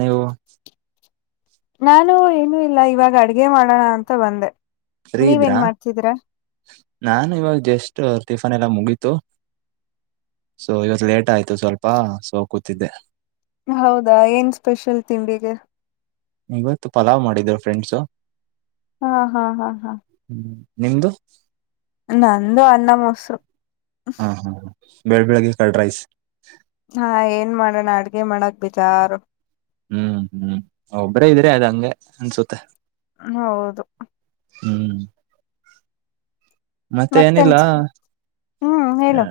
ನೀವು ನಾನು ಏನುೂ ಇಲ್ಲ ಇವಾಗ ಅಡ್ಗೆ ಮಾಡೋಣ ಅಂತ ಬಂದೆ ಫ್ರೀ ಇದ್ರಾ ನೀವೇನ್ ಮಾಡ್ತಿದೀರಾ ನಾನು ಇವಾಗ ಜಸ್ಟ್ ಟಿಫನ್ ಎಲ್ಲಾ ಮುಗೀತು. ಸೊ ಇವತ್ತು ಲೇಟ್ ಆಯ್ತು ಸ್ವಲ್ಪ ಸೊ ಕೂತಿದ್ದೆ ಹೌದಾ ಏನ್ ಸ್ಪೆಷಲ್ ತಿಂಡಿಗೆ ಇವತ್ತು ಪಲಾವ್ ಮಾಡಿದ್ರು ಫ್ರೆಂಡ್ಸು ಹಾ ಹಾ ಹಾ ಹಾ ಹ್ಮ್ ನಿಮ್ದು ನಂದು ಅನ್ನಾ ಮೊಸರು ಹಾ ಹಾ ಬೆಳ್ ಬೆಳಗ್ಗೆ ಕರ್ಡ್ ರೈಸ್ ಹಾ ಏನ್ ಮಾಡೋಣ ಅಡ್ಗೆ ಮಾಡಕ್ ಬಿಜಾರು ಹ್ಮ್ ಹ್ಮ್ ಒಬ್ರೇ ಇದ್ರೆ ಅದ ಹಂಗೆ ಅನ್ಸುತ್ತೆ ಹೌದು ಹ್ಮ್ ಮತ್ತೆ ಮತ್ತೆನ್ ಏನಿಲ್ಲ ಹ್ಮ್ ಹ ಹೇಳು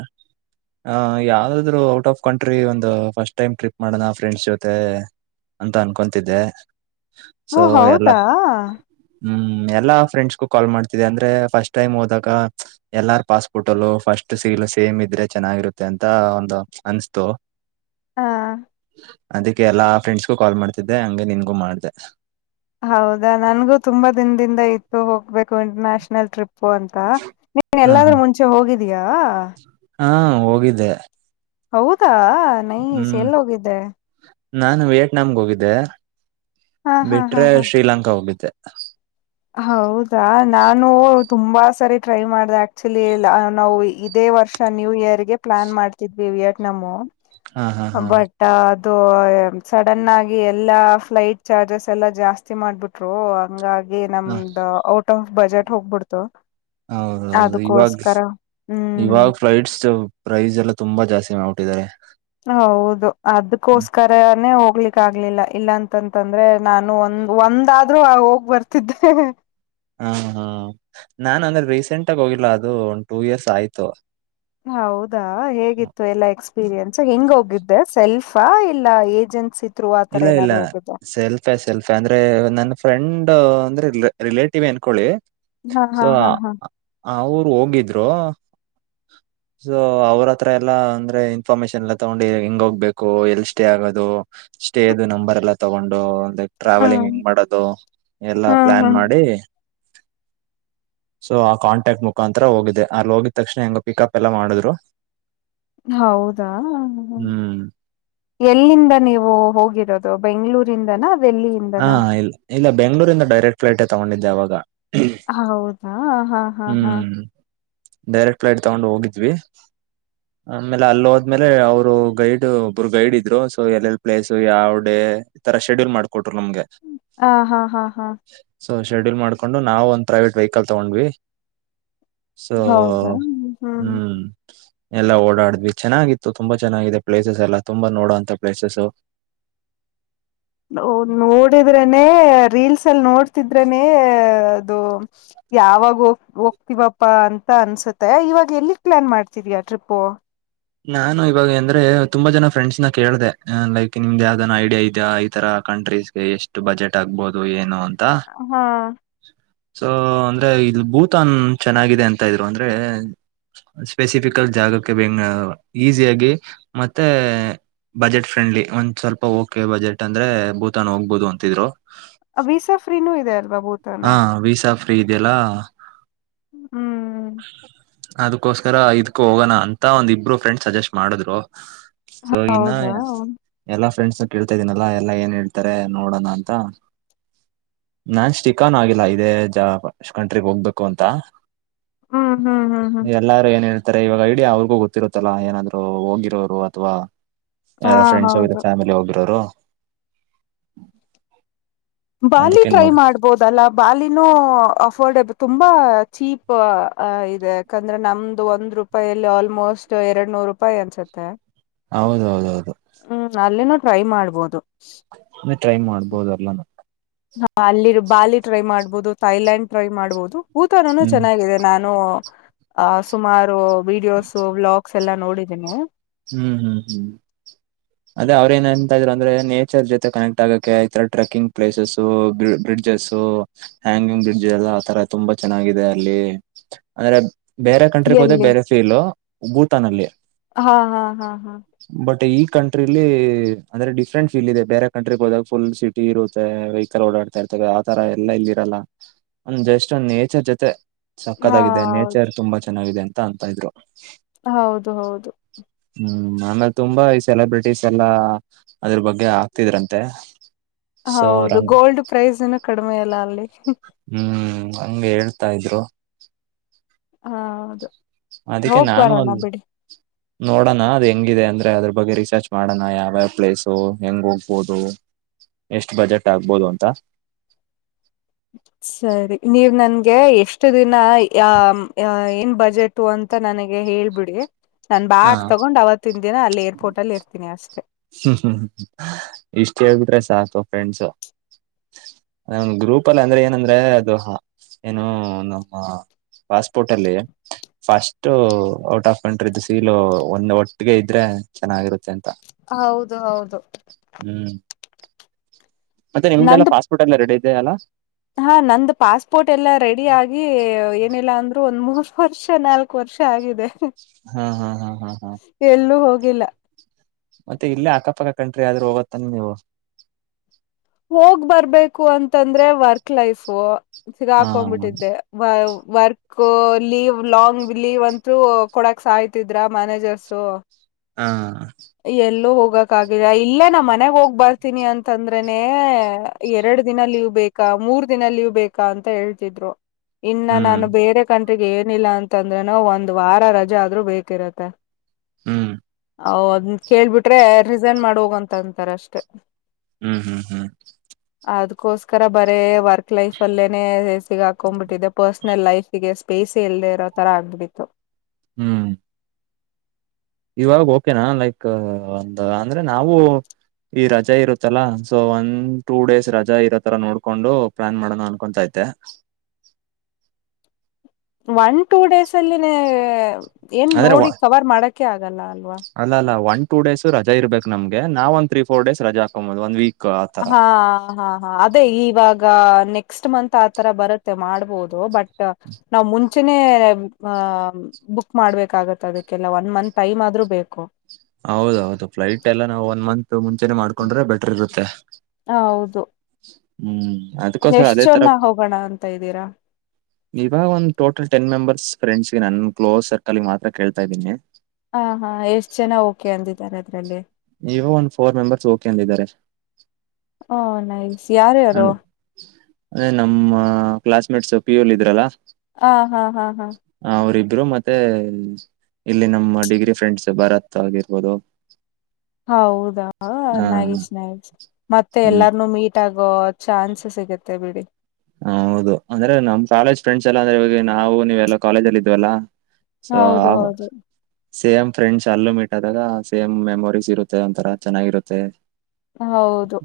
ಹ ಯಾವಾರಾದ್ರು ಔಟ್ ಆಫ್ ಕಂಟ್ರಿ ಒಂದು ಫಸ್ಟ್ ಟೈಮ್ ಟ್ರಿಪ್ ಮಾಡೋಣ ಫ್ರೆಂಡ್ಸ್ ಜೊತೆ ಅಂತ ಅನ್ಕೊತಿದ್ದೆ ಓ ಸೊ ಎಲ್ಲ ಹೌದಾ ಹ್ಮ್ ಎಲ್ಲ ಫ್ರೆಂಡ್ಸ್ಗೂ ಕಾಲ್ ಮಾಡ್ತಿದೆ ಅಂದ್ರೆಫಸ್ಟ್ ಟೈಮ್ ಹದಕ್ ಎಲ್ಲಾರ್ ಪಾಸ್ಪೋರ್ಟ್ ಅಲ್ಲೂ ಫಸ್ಟ್ ಸೀಲ್ ಸೇಮ್ ಇದ್ರೆ ಚೆನ್ನಾಗಿರುತ್ತೆ ಅಂತ ಒಂದು ಅನ್ಸ್ತು ಹ ಹಾ ಅದಕ್ಕೆ ಎಲ್ಲಾ ಫ್ರೆಂಡ್ಸ್ಗೂ ಕಾಲ್ ಮಾಡ್ತಿದ್ದೆ ಹಂಗಗೆ ನಿನ್ಗೂ ಮಾಡ್ದ ಹೌದಾ ನನ್ಗೂ ತುಂಬಾ ದಿನದಿಂದ ಇತ್ತು ಹೋಗ್ಬೇಕು ಇಂಟರ್ ನ್ಯಾಷನಲ್ ಟ್ರಿಪ್ ಪ್ಪೋ ಅಂತ ನೀ ಹ ಹ ಎಲ್ಲಾದ್ರೂ ಮುಂಚೆ ಹೋಗಿದೀಯಾ ಹಾ ಹೋಗಿದ್ದೆ ಹೌದಾ ನೈ ಹ್ಮ್ ಸೇಲ್ ಹೋಗಿದ್ದೆ ನಾನು ವಿಯೆಟ್ನಾಮ್ಗೆ ಹೋಗಿದ್ದೆ ಹಾ ಹಾ ಹಾ ಬಿಟ್ರೆ ಹಾ ಶ್ರೀಲಂಕಾ ಹೋಗಿದ್ದೆ ಹೌದಾ ನಾನು ತುಂಬಾ ಸರಿ ಟ್ರೈ ಮಾಡಿದೆ ಆಕ್ಚುಲಿ ನಾವು ಇದೇ ವರ್ಷ ನ್ಯೂ ಇಯರ್ಗೆ ಪ್ಲ ಪನ್ ಮಾಡ್ತಿದ್ವಿಯಕ್ ನಮ್ಮ ಹಾ ಹಾ ಹಾ ಬಟ್ ಇದು ಸಡನ್ ಆಗಿ ಎಲ್ಲಾ ಫ್ಲಟ್ ಚಾರ್ಜಸ್ ಎಲ್ಲಾ ಜಾಸ್ತಿ ಮಾಡ್ಬಿಟ್ರು ಹಂಗಾಗಿ ಹ ನಮ್ದ್ ಔಟ್ ಆಫ್ ಬಜೆಟ್ ಹೋಗ್ಬಿಡ್ತು ಹೌದೌದು ಇವಾಗ ಅದಕ್ಕೋಸ್ಕರ ಹ್ಮ್ ಇವಾಗ ಫ್ಲಟ್ಸ್ ಪ್ರಸ್ ಎಲ್ಲಾ ತುಂಬಾ ಜಾಸ್ತಿ ಮಾಡ್ಬಿಟ್ಟಿದ್ದಾರೆ ಹೌದು ಹ್ಮ್. ಅದಕೋಸ್ಕರನೇ ಹೋಗ ಹೋಗ್ಲಿಕ್ ಆಗ್ಲಿಲ್ಲ ಇಲ್ಲ ಅಂತಂತಂದ್ರೆ ನಾನು ಒಂದ್ ಒಂದಾದ್ರೂ ಹೋಗ್ ಬರ್ತಿದ್ದೆ ಹ ಹಾ ನಾನ್ ಅಂದ್ರೆ ರೀಸೆಂಟ್ ಆಗ ಹೋಗಿಲ್ಲ ಅದು ಒಂದ್ ಟೂ ಇಯರ್ಸ್ ಆಯ್ತು ಹೌದಾ ಹೇಗಿತ್ತು ಎಲ್ಲಾ ಎಕ್ಸ್ಪೀರಿಯನ್ಸ್ ಹೆಂಗ ಹೋಗಿದ್ದೆ ಸೆಲ್ಫ್ ಬ ಇಲ್ಲ ಏಜೆನ್ಸಿ ತ್ರೂ ಆತರ ಇಲ್ಲ ಇಲ್ಲ ಏನಾದ್ರು ಹೋಗಿದ್ದ ಸೆಲ್ಫ ಸೆಲ್ಫ ಅಂದ್ರೆ ನನ್ನ ಫ್ರೆಂಡ್ ಅಂದ್ರೆ ರಿಲೇಟಿವ್ ನ್ಕೊಳ್ಳಿ ಹಾ ಹಾ ಹಾ ಹಾ ಅವರು ಹೋಗಿದ್ರು ಸೊ ಅವ್ರತ್ರ ಎಲ್ಲಾ ಅಂದ್ರೆ ಇನ್ಫಾರ್ಮೇಶನ್ ಎಲ್ಲ ತಗೊಂಡಿ ಹೆಂಗ ಹೋಗ್ಬೇಕು ಎಲ್ ಸ್ಟೇ ಆಗದು ಸ್ಟೇದು ನಂಬರ್ ಎಲ್ಲ ತಗೊಂಡು ಲೈಕ್ ಟ್ರಾವೆಲಿಂಗ್ ಹ್ಮ್ ಹೆಂಗ ಮಾಡೋದು ಎಲ್ಲಾ ಹ್ಮ್ ಪ್ಲಾನ್ ಹ್ಮ್ ಮಾಡಿ [unintelligible] [inaudible] ಸೊ ಆ ಕಾಂಟ್ಯಾಕ್ಟ್ ಮುಖಾಂತರ ಹೋಗಿದೆ ಅಲ್ಲಿ ಹೋಗಿದ ತಕ್ಷಣ ಹೆಂಗ ಪಿಕಪ್ ಎಲ್ಲ ಮಾಡಿದ್ರು ಹೌದಾ ಹ್ಮ್ ಎಲ್ಲಿಂದ ನೀವು ಹೋಗಿರೋದು ಬೆಂಗ್ಳೂರಿಂದನ ಹಾ ದಲ್ಲಿಯಿಂದನ ಇಲ್ಲ ಇಲ್ಲ ಬೆಂಗಳೂರಿ ಡೈರೆಕ್ಟ್ ಫ್ಲಟ್ ತಗೊಂಡಿದ್ದೆ ಅವಾಗ ಹೌದಾ ಹಾ ಹಾ ಹಾ ಹ್ಮ್ ಡೈರೆಕ್ಟ್ ಫ್ಲಟ್ ತಗೊಂಡು ಹೋಗಿದ್ವಿ ಆಮೇಲೆ ಅಲ್ಲಿ ಹೋದ್ಮೇಲೆ ಅವರು ಗೈಡ್ ಒಬ್ರು ಗೈಡ್ ಇದ್ರು ಸೊ ಎಲ್ಲೆಲ್ ಪ್ಲೇಸ್ ಯಾವಡೇ ಈ ತರ ಶೆಡ್ಯೂಲ್ ಮಾಡ್ಾರೆ ಹ ಹಾ ಹಾ ಹಾ ಸೊ ಶೆಡ್ಯೂಲ್ ಮಾಡ್ಕೊಂಡು ನಾವವು ಒಂದ್ ಪ್ರವೇಟ್ ವೆಹಿಕಲ್ ತಗೊಂಡ್ವಿ ಸೊ ಹೌದಾ ಹ್ಮ್ ಎಲ್ಲಾ ಓಡಾಡ್ವಿ ಚೆನ್ನಾಗಿತ್ತು ತುಂಬಾ ಚೆನ್ನಾಗಿದೆ ಪ್ಲೇಸಸ್ ಎಲ್ಲಾ ತುಂಬಾ ನೋಡುವಂತ ಪ್ಲೇಸಸ್ ನೋಡಿದ್ರನೆೇ ರೀಲ್ಸ್ ಅಲ್ಲಿ ನೋಡ್ತಿದ್ರನೆೇ ಯಾವಾಗ ಹೋಗ್ತವಪ್ಪಾ ಅಂತ ಅನ್ಸುತ್ತೆ ಇವಾಗ ಎಲ್ಲಿ ಪ್ಲಾನ್ ಮಾಡ್ತಿದ ಟ್ರಿಪ್ಪ ನಾನು ಇವಾಗ ಅಂದ್ರೆ ತುಂಬಾ ಜನ ಫ್ರೆಂಡ್ಸ್ ನ ಕೇಳ್ದ ಅ ಲೈಕ್ ನಿಮ್ದ್ ಯಾವ್ದಾನ ಐಡಿಯಾ ಇದಾ ಈ ತರ ಕಂಟ್ರೀಸ್ ಗೆ ಎಷ್ಟು ಬಜೆಟ್ ಆಗ್ಬಹುದು ಏನು ಅಂತ ಹಾ ಸೊ ಅಂದ್ರೆ ಇಲ್ಲಿ ಭೂತಾನ್ ಚೆನ್ನಾಗಿದೆ ಅಂತ ಇದ್ರು ಅಂದ್ರೆ ಸ್ಪೆಸಿಫಿಕಲ್ ಜಾಗಕ್ಕೆ ಬೆಂಗ ಈಸಿಯಾಗಿ ಮತ್ತೆ ಬಜೆಟ್ ಫ್ರೆಂಡ್ಲಿ ಒಂದ್ ಸ್ವಲ್ಪ ಓಕೆ ಬಜೆಟ್ ಅಂದ್ರೆ ಬೂತಾನ್ ಹೋಗ್ಬೋದು ಅಂತಿದ್ರು ಅಬೀಿಸ ಫ್ರೀನೂ ಇದೆ ಅಲ್ಲ ಹಾ ವೀಸಾ ಫ್ರೀ ಇದೆಯಲ್ಲಾ ಹ್ಮ್ ಅದಕೋಸ್ಕರ ಇದ್ಕೂ ಹೋಗೋಣ ಅಂತ ಒಂದ ಇಬ್ರು ಫ್ರೆಂಡ್ ಸಜೆಸ್ಟ್ ಮಾಡಿದ್ರು ಸೊೋಗನ್ನ ಹೌದಾ ಎಲ್ಲ ಫ್ರಂಡ್ಸ್ ಕೇಳ್ತಾ ಇದೀನಲ್ಲ ಎಲ್ಲಾ ಏನ್ ಹೇಳ್ತಾರೆ ನೋಡೋಣ ಅಂತ ನಾನ್ ಚಿಕಾನ್ ಆಗಿಲ್ಲ ಇದೇ ಜ ಕಂಟ್ರಿಗ್ ಹೋಗ್ಬೇಕು ಅಂತ ಹ್ಮ್ ಹ್ಮ್ ಹ್ಮ್ ಹ್ಮ್ ಎಲ್ಲಾರು ಏನೇನು ಆತ್ತರ ಇವಾಗ ಇಡೀ ಅವ್ರಿಗೂ ಗೊತ್ತಿರುತ್ತಲ್ಲಾ ಏನಾದ್ರು ಹೋಗಿರೋರು ಅಥವಾ ಹಾ ಯಾರ ಫ್ರೆಂಡ್ಸ್ ಹೋಗಿರ ಹೌದು ಫ್ಯಾಮಿಲಿ ಹೋಗಿರೋರು ಬಾಲ ಅದಕ್ಕೆ ಟ್ರೈ ನೋಡ ಮಾಡ್ಬೋದು ಲ್ಲ ಬಾಲಿನೂ ಅಫೋರ್ಡೆಬಲ್ ತುಂಬಾ ಚೀಪ್ ಇದೆ ಯಾಕಂದ್ರೆ ನಮ್ದು ಒಂದ್ ರೂಪಾಯಿಯಲ್ಲಿ ಆಲ್ಮೋಸ್ಟ್ ಎರಡ್ ನೂರು ರೂಪಾಯಿ ಅನ್ಸುತ್ತೆ ಹೌದ ಹೌದೌದು ಹ್ಮ್ ಅಲ್ಲೇನು ಟ್ರಮಾಡ್ಬೋದು ಟ್ರೈ ಮಾಡ್ಬೋದಲ್ಲ ನ ಹ ಅಲ್ಲಿ ಬಾಲಿ ಟ್ರೈ ಮಾಡ್ಬೋದು ಥೈಲ್ಯಾಂಡ್ ಟ್ರೈ ಮಾಡ್ಬೋದು ಊತನನ್ನು ಹ್ಮ್ ಚೆನ್ನಾಗಿದೆ ನಾನು ನು ಸುಮಾರು ವೀಡಿಯೋಸ್ ವ್ಲಾಗ್ಸ್ ಎಲ್ಲ ನೋಡಿದೀನಿ ಹ್ಮ್ ಹ್ಮ್ ಹ್ಮ್ ಅದೇ ಅವ್ರ ಏನ ಎಂತ ಅಂದ್ರೆ ನೇಚರ್ ಜೊತೆ ಕನೆಕ್ಟ್ ಆಗಕ್ಕೆೆ ಈ ತರ trekking places bridges hanging bridge ಎಲ್ಲ ಆ ತರ ತುಂಬಾ ಚೆನ್ನಾಗಿದೆ ಅಲ್ಲಿ ಅಂದ್ರೆ ಬೇರೆ ಕಂಟ್ರಿಗ್ ಹೋದೆ ಎಲ್ಲಿ ಬೇರೆ ಸೀಲು ಭೂತಾನ್ ಅಲ್ಲಿ ಹಾ ಹಾ ಹಾ ಹಾ ಕಂಟ್ರಿಲ್ಲಿ ಅಂದ್ರೆ ಡಿಫೆಂಟ್ ಫೀಲ್ ಇದೆ ಬೇರೆ ಕಂಟ್ರಿಗೆ ಹೋದಾಗ ಫುಲ್ ಸಿಟಿರುತ್ತೆಹಿಕಲ್ ಓಡಾಡ್ತಾ ಇರ್ತ್ತಾರೆ ಆತರ ಎಲ್ಲ ಇಲ್ಲಿ ಇರಲ್ಲ ಒಂದ್ ಜಸ್ಟ್ ಒಂದ್ ನೇಚರ್ ಜೊತೆ ಹಾ ಸಕ್ಕತ್ತಾಗಿದೆ ಹೌದು ನೇಚರ್ ತುಂಬಾ ಚೆನ್ನಾಗಿದೆ ಅಂತ ಅಂತ ಇದ್ರು ಹೌದು ಹೌದು. ಹ್ಮ್ ಆಮೇಲೆ ತುಂಬಾ ಈ ಸೆಲೆಬ್ರಿಟೀಸ್ ಎಲ್ಲಾ ಅದ್ರ ಬಗ್ಗೆ ಆಗ್ತಿದ್ರಂತೆ. ಸೊ ಹೌದು ರಂಗ ಗೋಲ್ಡ್ ಪ್ರೈಸ್ ನ ಕಡಿಮೆ ಅಲ್ಲ ಅಲ್ಲಿ. ಹ್ಮ್ ಹಂಗೆ ಹೇಳ್ತಾ ಇದ್ರು. ಹ ಹೌದು ಅದಕ್ಕೆ ಹೋಗ್ ನಾನು ಅ ಬರೋಣ ಬಿಡಿ ನೋಡೋಣ ಅದ್ ಹೆಂಗಿದೆ ಅಂದ್ರೆ ಅದ್ರ ಬಗ್ಗೆ ರಿಸರ್ಚ್ ಮಾಡೋಣ ಯಾವ್ಯಾವ ಪ್ಲೇಸು ಹೆಂಗ ಹೋಗ್ಬೋದು ಎಷ್ಟು ಬಜೆಟ್ ಆಗ್ಬೋದು ಅಂತ ಹೌದು ಸರಿ ನೀವ ನನ್ಗೆ ಎಷ್ಟು ದಿನ ಯ ಏನ್ ಬಜೆಟ್ ಅಂತ ಅಂತ ನನಗೆ ಹೇಳ್ಬಿಡಿ ನಾನ್ ಹ ಬಾಕ್ ತಗೊಂಡ್ ಅವತ್ತಿನ ದಿನ ಅಲ್ಲಿ ಏರ್ಪೋರ್ಟ್ ಅಲ್ಲಿ ಇರ್ತೀನಿ ಅಷ್ಟೆ ಹ್ಮ್ ಹಮ್ ಇಷ್ಟ ಹೇಗಿದ್ರೆ ಸಾಕು ಫ್ರೆಂಡ್ಸ ನ ಗ್ರೂಪ್ ಅಲ್ಲಿ ಅಂದ್ರೆ ಏನಂದ್ರೆ ಅದು ಏನು ನಮ್ಮ ಪಾಸ್ಪೋರ್ಟ್ ಅಲ್ಲಿ ಫಸ್ಟ್ ಔಟ್ ಆಫ್ ಕಂಟ್ರಿ ದು ಸೀಲು ಒಂದ ಒಟ್ಟಿಗೆ ಇದ್ರೆ ಚೆನ್ನಾಗಿರುತ್ತೆ ಅಂತ ಹೌದು ಹೌದು. ಹ್ಮ್. ಮತ್ತೆ ನಿಮ್ದೆಲ್ಲ ನಂದು ಪಾಸ್ಪೋರ್ಟ್ ಎಲ್ಲ ರೆಡಿ ಇದೆಯಲ್ಲ. ಹಾ ನಂದು ಪಾಸ್ಪೋರ್ಟ್ ಎಲ್ಲಾ ರೆಡಿ ಆಗಿ ಏನಿಲ್ಲಾ ಅಂದ್ರು. ಮೂರು ವರ್ಷ ನಾಲ್ಕು ವರ್ಷ ಆಗಿದೆ ಹಾ ಹಾ ಹಾ ಹಾ ಹಾ ಎಲ್ಲೂ ಹೋಗಿಲ್ಲ. ಮತ್ತೆ ಇಲ್ಲೇ ಅಕ್ಕಪಕ್ಕ ಕಂಟ್ರಿ ಆದ್ರೂ ಹೋಗತ್ತನ್ ನೀವು. ಹೋಗ್ ಬರ್ಬೇಕು ಅಂತಂದ್ರೆ ವರ್ಕ್ ಲೈಫು. ಸಿಗಾ ಹಾ ಹಾಕೊಂಡ್ಬಿಟ್ಟಿದ್ದೆ ವ. ವರ್ಕ್ ಲೀವ್ ಲಾಂಗ್ ಲೀವ್ ಅಂತೂ ಕೊಡಕ್ ಸಾಯ್ತಿದ್ರ ಮ್ಯಾನೇಜರ್ಸು ಹಾ. ಹೋಗಕ ಇಲ್ಲೇ ನಾ್ ಮನೆಗ್ ಹೋಗ್ ಬರ್ತೀನಿ ಅಂತಂದ್ರೆ. ನೇ ಎರಡು ದಿನ ಲೀವ್ ಬೇಕಾ ಮೂರ್ ದಿನ ಲೀವ್ ಬೇಕಾ ಅಂತ ಹೇಳ್ತಿದ್ರು. ಇನ್ನ ಹ್ಮ್ ನಾನು ಬೇರೆ ಬೇಕು. ಟೀಗೆ ಏನಿಲ್ಲ ಅಂತಂದ್ರೆನ ಒಂದ್ ವಾರ ರಜೆ ಆದ್ರೂ ಬೇಕಿರುತ್ತೆ. ಹ್ಮ್. ಅ ಅದ ಕೇಳ್ಬಿಟ್ರೆ ರಿಸೈನ್ ಮಾಡ ಹೋಗಂತ ಅಂತಾರ ಅಷ್ಟೇ. ಹ್ಮ್ ಹ್ಮ್ ಹ್ಮ್. ಅದ್ಕೋಸ್ಕರ ಬರೇ ವರ್ಕ್ ಲೈಫ್ ಅಲ್ಲೇನೆ ಸಿಗಾಕೊಂಡ್ಬಿಟ್ಟಿದೆ ಪರ್ಸ್ಲ್. ಲೈಫಗೆ ಸ್ಪೇಸ್ ಎಲ್ಲದೇ ಇರೋ ಥರ ಆಗ್ಬಿಟ್ಟಿತ್ತು. ಹ್ಮ್. ಇವಾಗ ಓಕೆನಾ ಲೈಕ್ ಒಂದ ಅಂದ್ರೆ ನಾವು. ಈ ರಜಾ ಇರುತ್ತಲ್ಲಾ ಸೊ ಒಂದ ಟೂ ಡೇಸ್ ರಜಾ ಇರೋ ತರ ನೋಡ್ಕೊಂಡು ಪ್ಲಾನ್ ಮಾಡೋಣ ಅನ್ಕೊತ ಇತ. ಅಂತ. [unintelligible] ಒನ್ ಟೂ ಡೇಸ್ ಅಲ್ಲಿ ಏನ್ ಅಂದ್ರೆ ನೋಡಿ ಕವರ್ ಮಾಡಕ ಆಗಲ್ಲ. ಅಲ್ವಾ ಅಲ್ಲ ಅಲ್ಲ ಒನ್ ಟೂ ಡೇಸು ರಜ ಇರ್ಬೇಕ ನಮಗೆ ನಾವ್ ಒಂದ ತ್ೀ ಫೋರ್ ಡೇಸ್ ರಜಾ ಹಕೊಬೋುದು ಒಂದ ವೀಕ್. ಆತರ ಹಾ ಹಾ ಹಾ ಅದೇ ಈವಾಗ. ನೆಕ್ಸ್ಟ್ ಮಂತ್ ಆರ ಬರುತ್ತೆ ಮಾಡಬಹುದು ಬಟ್ ನ್ ಮುಂ. ಮುಂಚನೆ ಬುಕ್ ಮಾಡ್ಬೇಕಾಗತ್ತ ಅದಕ್ಕೆಲ್ಲ ಒನ್ ಮಂತ್ ಟೈಮ್ ಆದ್ರೂ ಬೇಕು. ಹೌದೌದು ಫ್ಲೈಟ್ ಎಲ್ಲ ನಾವು ಒನ್ ಮಂತ್ ಮುಂಚೆನೆೇ ಮಾಡ್ಕೊಂಡ್ರೆ ಬೆಟರ್ ಇರುತ್ತೆ. ಹೌದು. ಹ್ಮ್. ಅದ್ಕೋಸ್ಕರ ಎಷ್ಟ್ ಅದೇ ತರ ಜನ ಹೋಗೋಣ ಅಂತ ಇದ್ದೀರಾ ಇವಾಗ ಒಂದು ಟೋಟಲ್ ಟೆನ್ ಮೆಂಬರ್ಸ್. ಫ್ರೆಂಡ್ಸ್ಗೆ ನನ್ನನ್ ಕ್ಲೋಸ್ ಸರ್ಕಲ್ಗೆ ಮಾತ್ರ ಕೇತಾ ಇದ್ದೀನಿ. ಹ ಹಾ ಎಷ್ಟ್ ಜನ ಓಕೆ ಅಂದಿದ್ದಾರೆ ಅದ್ರಲ್ಲಿ. ನೀವ ಒಂದ್ ಫೋರ್ ಮೆಂಬರ್ಸ್ ಓಕೆ ಅಂದಿದ್ದಾರೆ. ಹ ನೈಸ್ ಯಾರು ಯಾರು ಅದೇ ನಮ್ಮ ಕ್ಲಾಸ್ ಮೇಟ್ಸ್ ಪಿ ಯೂಲ್ ಇದ್ರಲ್ಲಾ ಹಾ ಹಾ ಹಾ ಹಾ ಇದರು ಮತ್ತೆ ಇಲ್ಲಿ ನಮ್ಮ ಡಿಗ್ರಿ ಫ್ರೆಂಡ್ಸ್ ಭರತ್ ಆಗಿರ್ಬೋದು. ಹ ಹೌದಾನ್ನಾಗಿ ಸ್ನ್ಯಕ್ಸ್ ಮತ್ತೆ ಹ್ಮ್ ಎಲ್ಲಾರ್ನುೂ ಮೀಟ್ ಆಗ. ಚಾನ್ಸ್ ಸಿಗತ್ತೆ ಬಿಡಿ. ಹ ಹೌದು ಅಂದ್ರೆ ನಮ್ಮ ಕಾಲೇಜ್ ಫ್ರೆಂಡ್ಸ್ ಎಲ್ಲ ಅಂದ್ರೆ ಇವಾಗ ನಾವು ನೀವೆಲ್ಲ ಕಾಲೇಜ ಅಲ್ಲಿ ಇದ್ವಲ್ಲಾ. ಹೌದು ಹೌದು. ಸೇಮ್ ಫ್ರೆಂಡ್ಸ್ ಅಲ್ಲೂ ಮೀಟ್ ಆದಾಗ ಸೇಮ್ ಮೆಮೊರೀಸ್ ಇರುತ್ತೆ ಒಂಥರ ಚೆನ್ನಾಗಿರುತ್ತೆ. ಹೌದು.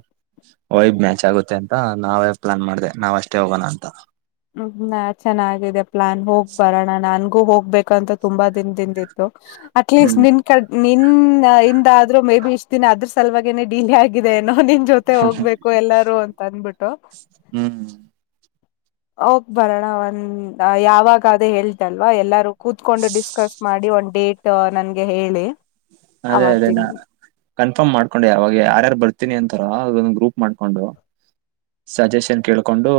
ವಯ ಮ್ಯಾಚ್ ಆಗುತ್ತೆ ಅಂತ ನಾವೇ ಪ್ಲಾನ್ ಮಾಡಿದೆ ನಾವ್ ಅಷ್ಟೇ ಹೋಗೋಣ ಅಂತ. ಹ್ಮ ನಾ ಚೆನ್ನಾಗಿದೆ ಪ್ಲಾನ್ ಹೋಗ್ ಬರೋಣ ನನ್. ಹೋಗ್ಬೇಕಂತ ತುಂಬಾ ದಿನ ದಿಂದ ಇತ್ತು. ಅಟ್ಲೀಸ್ಟ್ ಹ್ಮ್ ನಿನ್ ಕಡ್ ನಿನ್ ಇಿಂದಾದ್ರೂ ಮೇ ಬಿ ಇ. ದಿನ ಅದ್ರ ಸಲುವಾಗ ನನೆ ಡಿಲೇ ಆಗಿದೆ ನಾವ್ ನಿಮ್ ಜೊತೆ ಹೋಗ್ಬೇಕು ಎಲ್ಲಾರು ಅಂತ ಅಂದಬಿಟು ಹ್ಮ್ ಹೋಗ್ ಬರೋಣ ಒಂದ ಯಾವಾಗ ಅದೇ ಹೇಳ್ತಲ್ವಾ ಎಲ್ಲಾರೂ. ಕೂತ್ಕೊಂಡು ಡಿಸ್ಕಸ್ ಮಾಡಿ ಒಂದ್ ಡೇಟ್ ನನ್ಗೆ ಹೇಳಿ ಅದೇ ಅದೇ ನಾ ಅವತ್ತಿಂದ ಕನ್ಫರ್ಮ್ ಮಾಡ್ಕೊಂಡು ಯಾವಾಗ ಯಾರ್ಯಾರು ಬರ್ತೀನಿ ಅಂತಾರ ಅದೊಂದು ಗ್ರೂಪ್ ಮಾಡ್ಕೊಂಡು. ಸಜೆಷನ್ ಕೇಳ್ಕೊಂಡು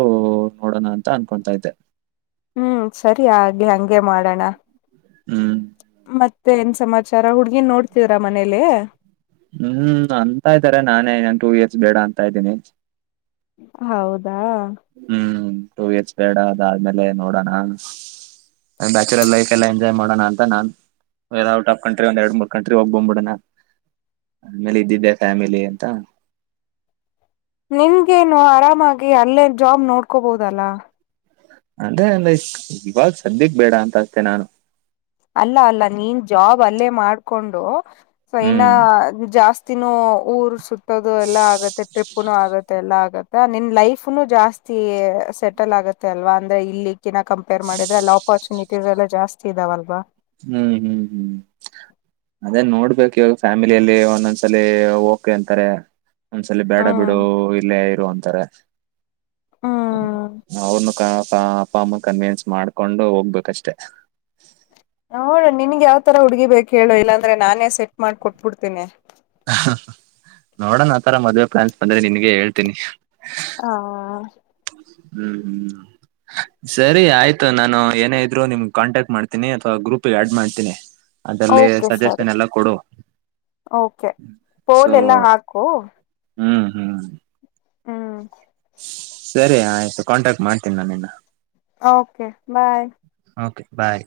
ನೋಡೋಣ ಅಂತ ಅನ್ಕೊತಾ ಇದ್ದೆ ಹ್ಮ್ ಸರಿ ಆಗಲಿ ಹಂಗೆ ಮಾಡೋಣ ಹ್ಮ್ ಮತ್ತ ಮತ್ತೆ ಏನ್ ಸಮಾಚಾರ ಹುಡ್ಗಿನ್ ನೋಡ್ತೀರಾ ಮನೇಲಿ ಹ್ಮ್ ಅಂತ ಇದ್ದಾರೆ ನಾನೇ ಇನ್ ಟೂ ಇಯರ್ಸ್ ಬೇಡ ಅಂತ ಇದ್ದೀನಿ ಹೌದಾ ಟು ಇಯರ್ಸ್ ಬೇಡ ಅದದ್ಮೇಲೆ ನೋಡೋಣ ಬ್ಯಾಚುಲರ್ ಲೈಫ್ ಎಲ್ಲ ಎಂಜಾಯ್ ಮಾಡೋಣ ಅಂತ ನಾನ್ ವೇ ಔಟ್ ಆಫ್ ಕಟ್ರಿ ಒಂದ ಎರಡ್ ಮೂರ್ ಕಂಟ್ರಿ ಹೋಗಿ ಬಂದ ಬಿಡನಾ ಆಮೇಲೆ ಇದ್ದಿದ್ದೆ ಫ್ಯಾಮಿಲಿ ಅಂತ ನಿನ್ಗೇನು ಆರಾಮಾಗಿ ಅಲ್ಲೇ ಜಾಬ್ ನೋಡ್ಕೋಬಹುದಲ್ಲ. ಅಂದ್ರೆ ಅಂದ್ರೆ ಇವಾಗ ಸದ್ಯಕ್ ಬೇಡ ಅಂತ ಅಷ್ಟೇ ನಾನು ಅಲ್ಲ ಅಲ್ಲ ನೀನ್ ಜಾಬ್ ಅಲ್ಲೇ ಮಾಡ್ಕೊಂಡು ಸೊ ಇನ್ ಹ್ಮ್ ಜಾಸ್ತಿ ಜಾಸ್ತಿ ನ್ ಊರ್ ಸುುತ್ತೋದು ಎಲ್ಲಾ ಆಗತ್ತೆ ಟ್ರಿಪ್ ನು ಆಗತ್ತೆ ಎಲ್ಲಾ ಆಗತ್ತೆ ನಿನ್ ಲೈಫ್ನು ಜಾಸ್ತಿ ಸೆಟಲ್ ಆಗತ್ತೆ ಅಲ್ವಾ ಅಂದ್ರೆ ಇಲ್ಲಿ ಕಿನ ಕಂಪೇರ್ ಮಾಡಿದ್ರೆ ಲಾಕ್ ಅಪರ್ಚುನಿಟೀಸ್ ಎಲ್ಲ ಜಾಸ್ತಿ ಇದಾವಲ್ವಾ ಹ್ಮ್ ಹ್ಮ್ ಹ್ಮ್ ಅದೇ ನೋಡ್ಬೇಕು ಇವಾಗ ಫ್ಯಾಮಿಲಿಯಲ್ಲಿ ಒಂದೊಂದ್ಸಲ ಓಕೆ ಅಂತಾರೆ ಒಂದ್ಸಲ ಬೇಡ ಹ್ಮ್ ಬಿಡು ಇಲ್ಲೇ ಇರುವ ಅಂತಾರೆ ಹ್ಮ್ ಅವನ್ನು ಕ ಅ ಅಪ್ಪ ಅಮ್ಮ ಕನ್ವನ್ಸ್ ಮಾಡ್ಕೊಂಡು ಹೋಗ್ಬೇಕಷ್ಟೆ. ನೋಡಣ ನಿನ್ಗ್ ಯಾವ್ತರ ಹುಡ್ಗಿ ಬೇಕು ಹೇಳು ಇಲ್ಲಾಂದ್ರೆ ನಾನೇ ಸೆಟ್ ಮಾಡ್ ಕೊಟ್ಟಬಿಡತೀನಿ ನೋಡೋಣ ಆತರ ಮದ್ವೆ ಪ್ಲಾನ್ಸ್ ಬಂದ್ರೆ ನಿನ್ಗೆ ಹೇಳ್ತೀನಿ. ಹಾ ಹ್ಮ್ ಹ್ಮ್ ಸರಿ ಆಯ್ತು ನಾನು ಏನೇ ಇದ್ರು ನಿಮ್ ಕಾಂಟ್ಯಾಕ್ಟ್ ಮಾಡ್ತೀನಿ ಅಥವಾ ಗ್ರೂಪ್ಗೆ ಆಡ್ ಮಾಡ್ತೀನಿ. ಅದಲ್ಲಿ ಓಕೆ ಸರಿ ಸಜೆಷನ್ ಎಲ್ಲ ಕೊಡು ಓಕೆ ಪೋಲ ಸೊ ಎಲ್ಲಾ ಹಾಕು ಹ್ಮ್ ಹ್ಮ್ ಹ್ಮ್ ಸರಿ ಆಯ್ತು ಕಾಂಟ್ಯಾಕ್ಟ್ ಮಾಡ್ತೀನಿ ನಾ ನಿನ್ನ ಓಕೆ ಬಾಯ್ ಓಕೆ ಬಾಯ್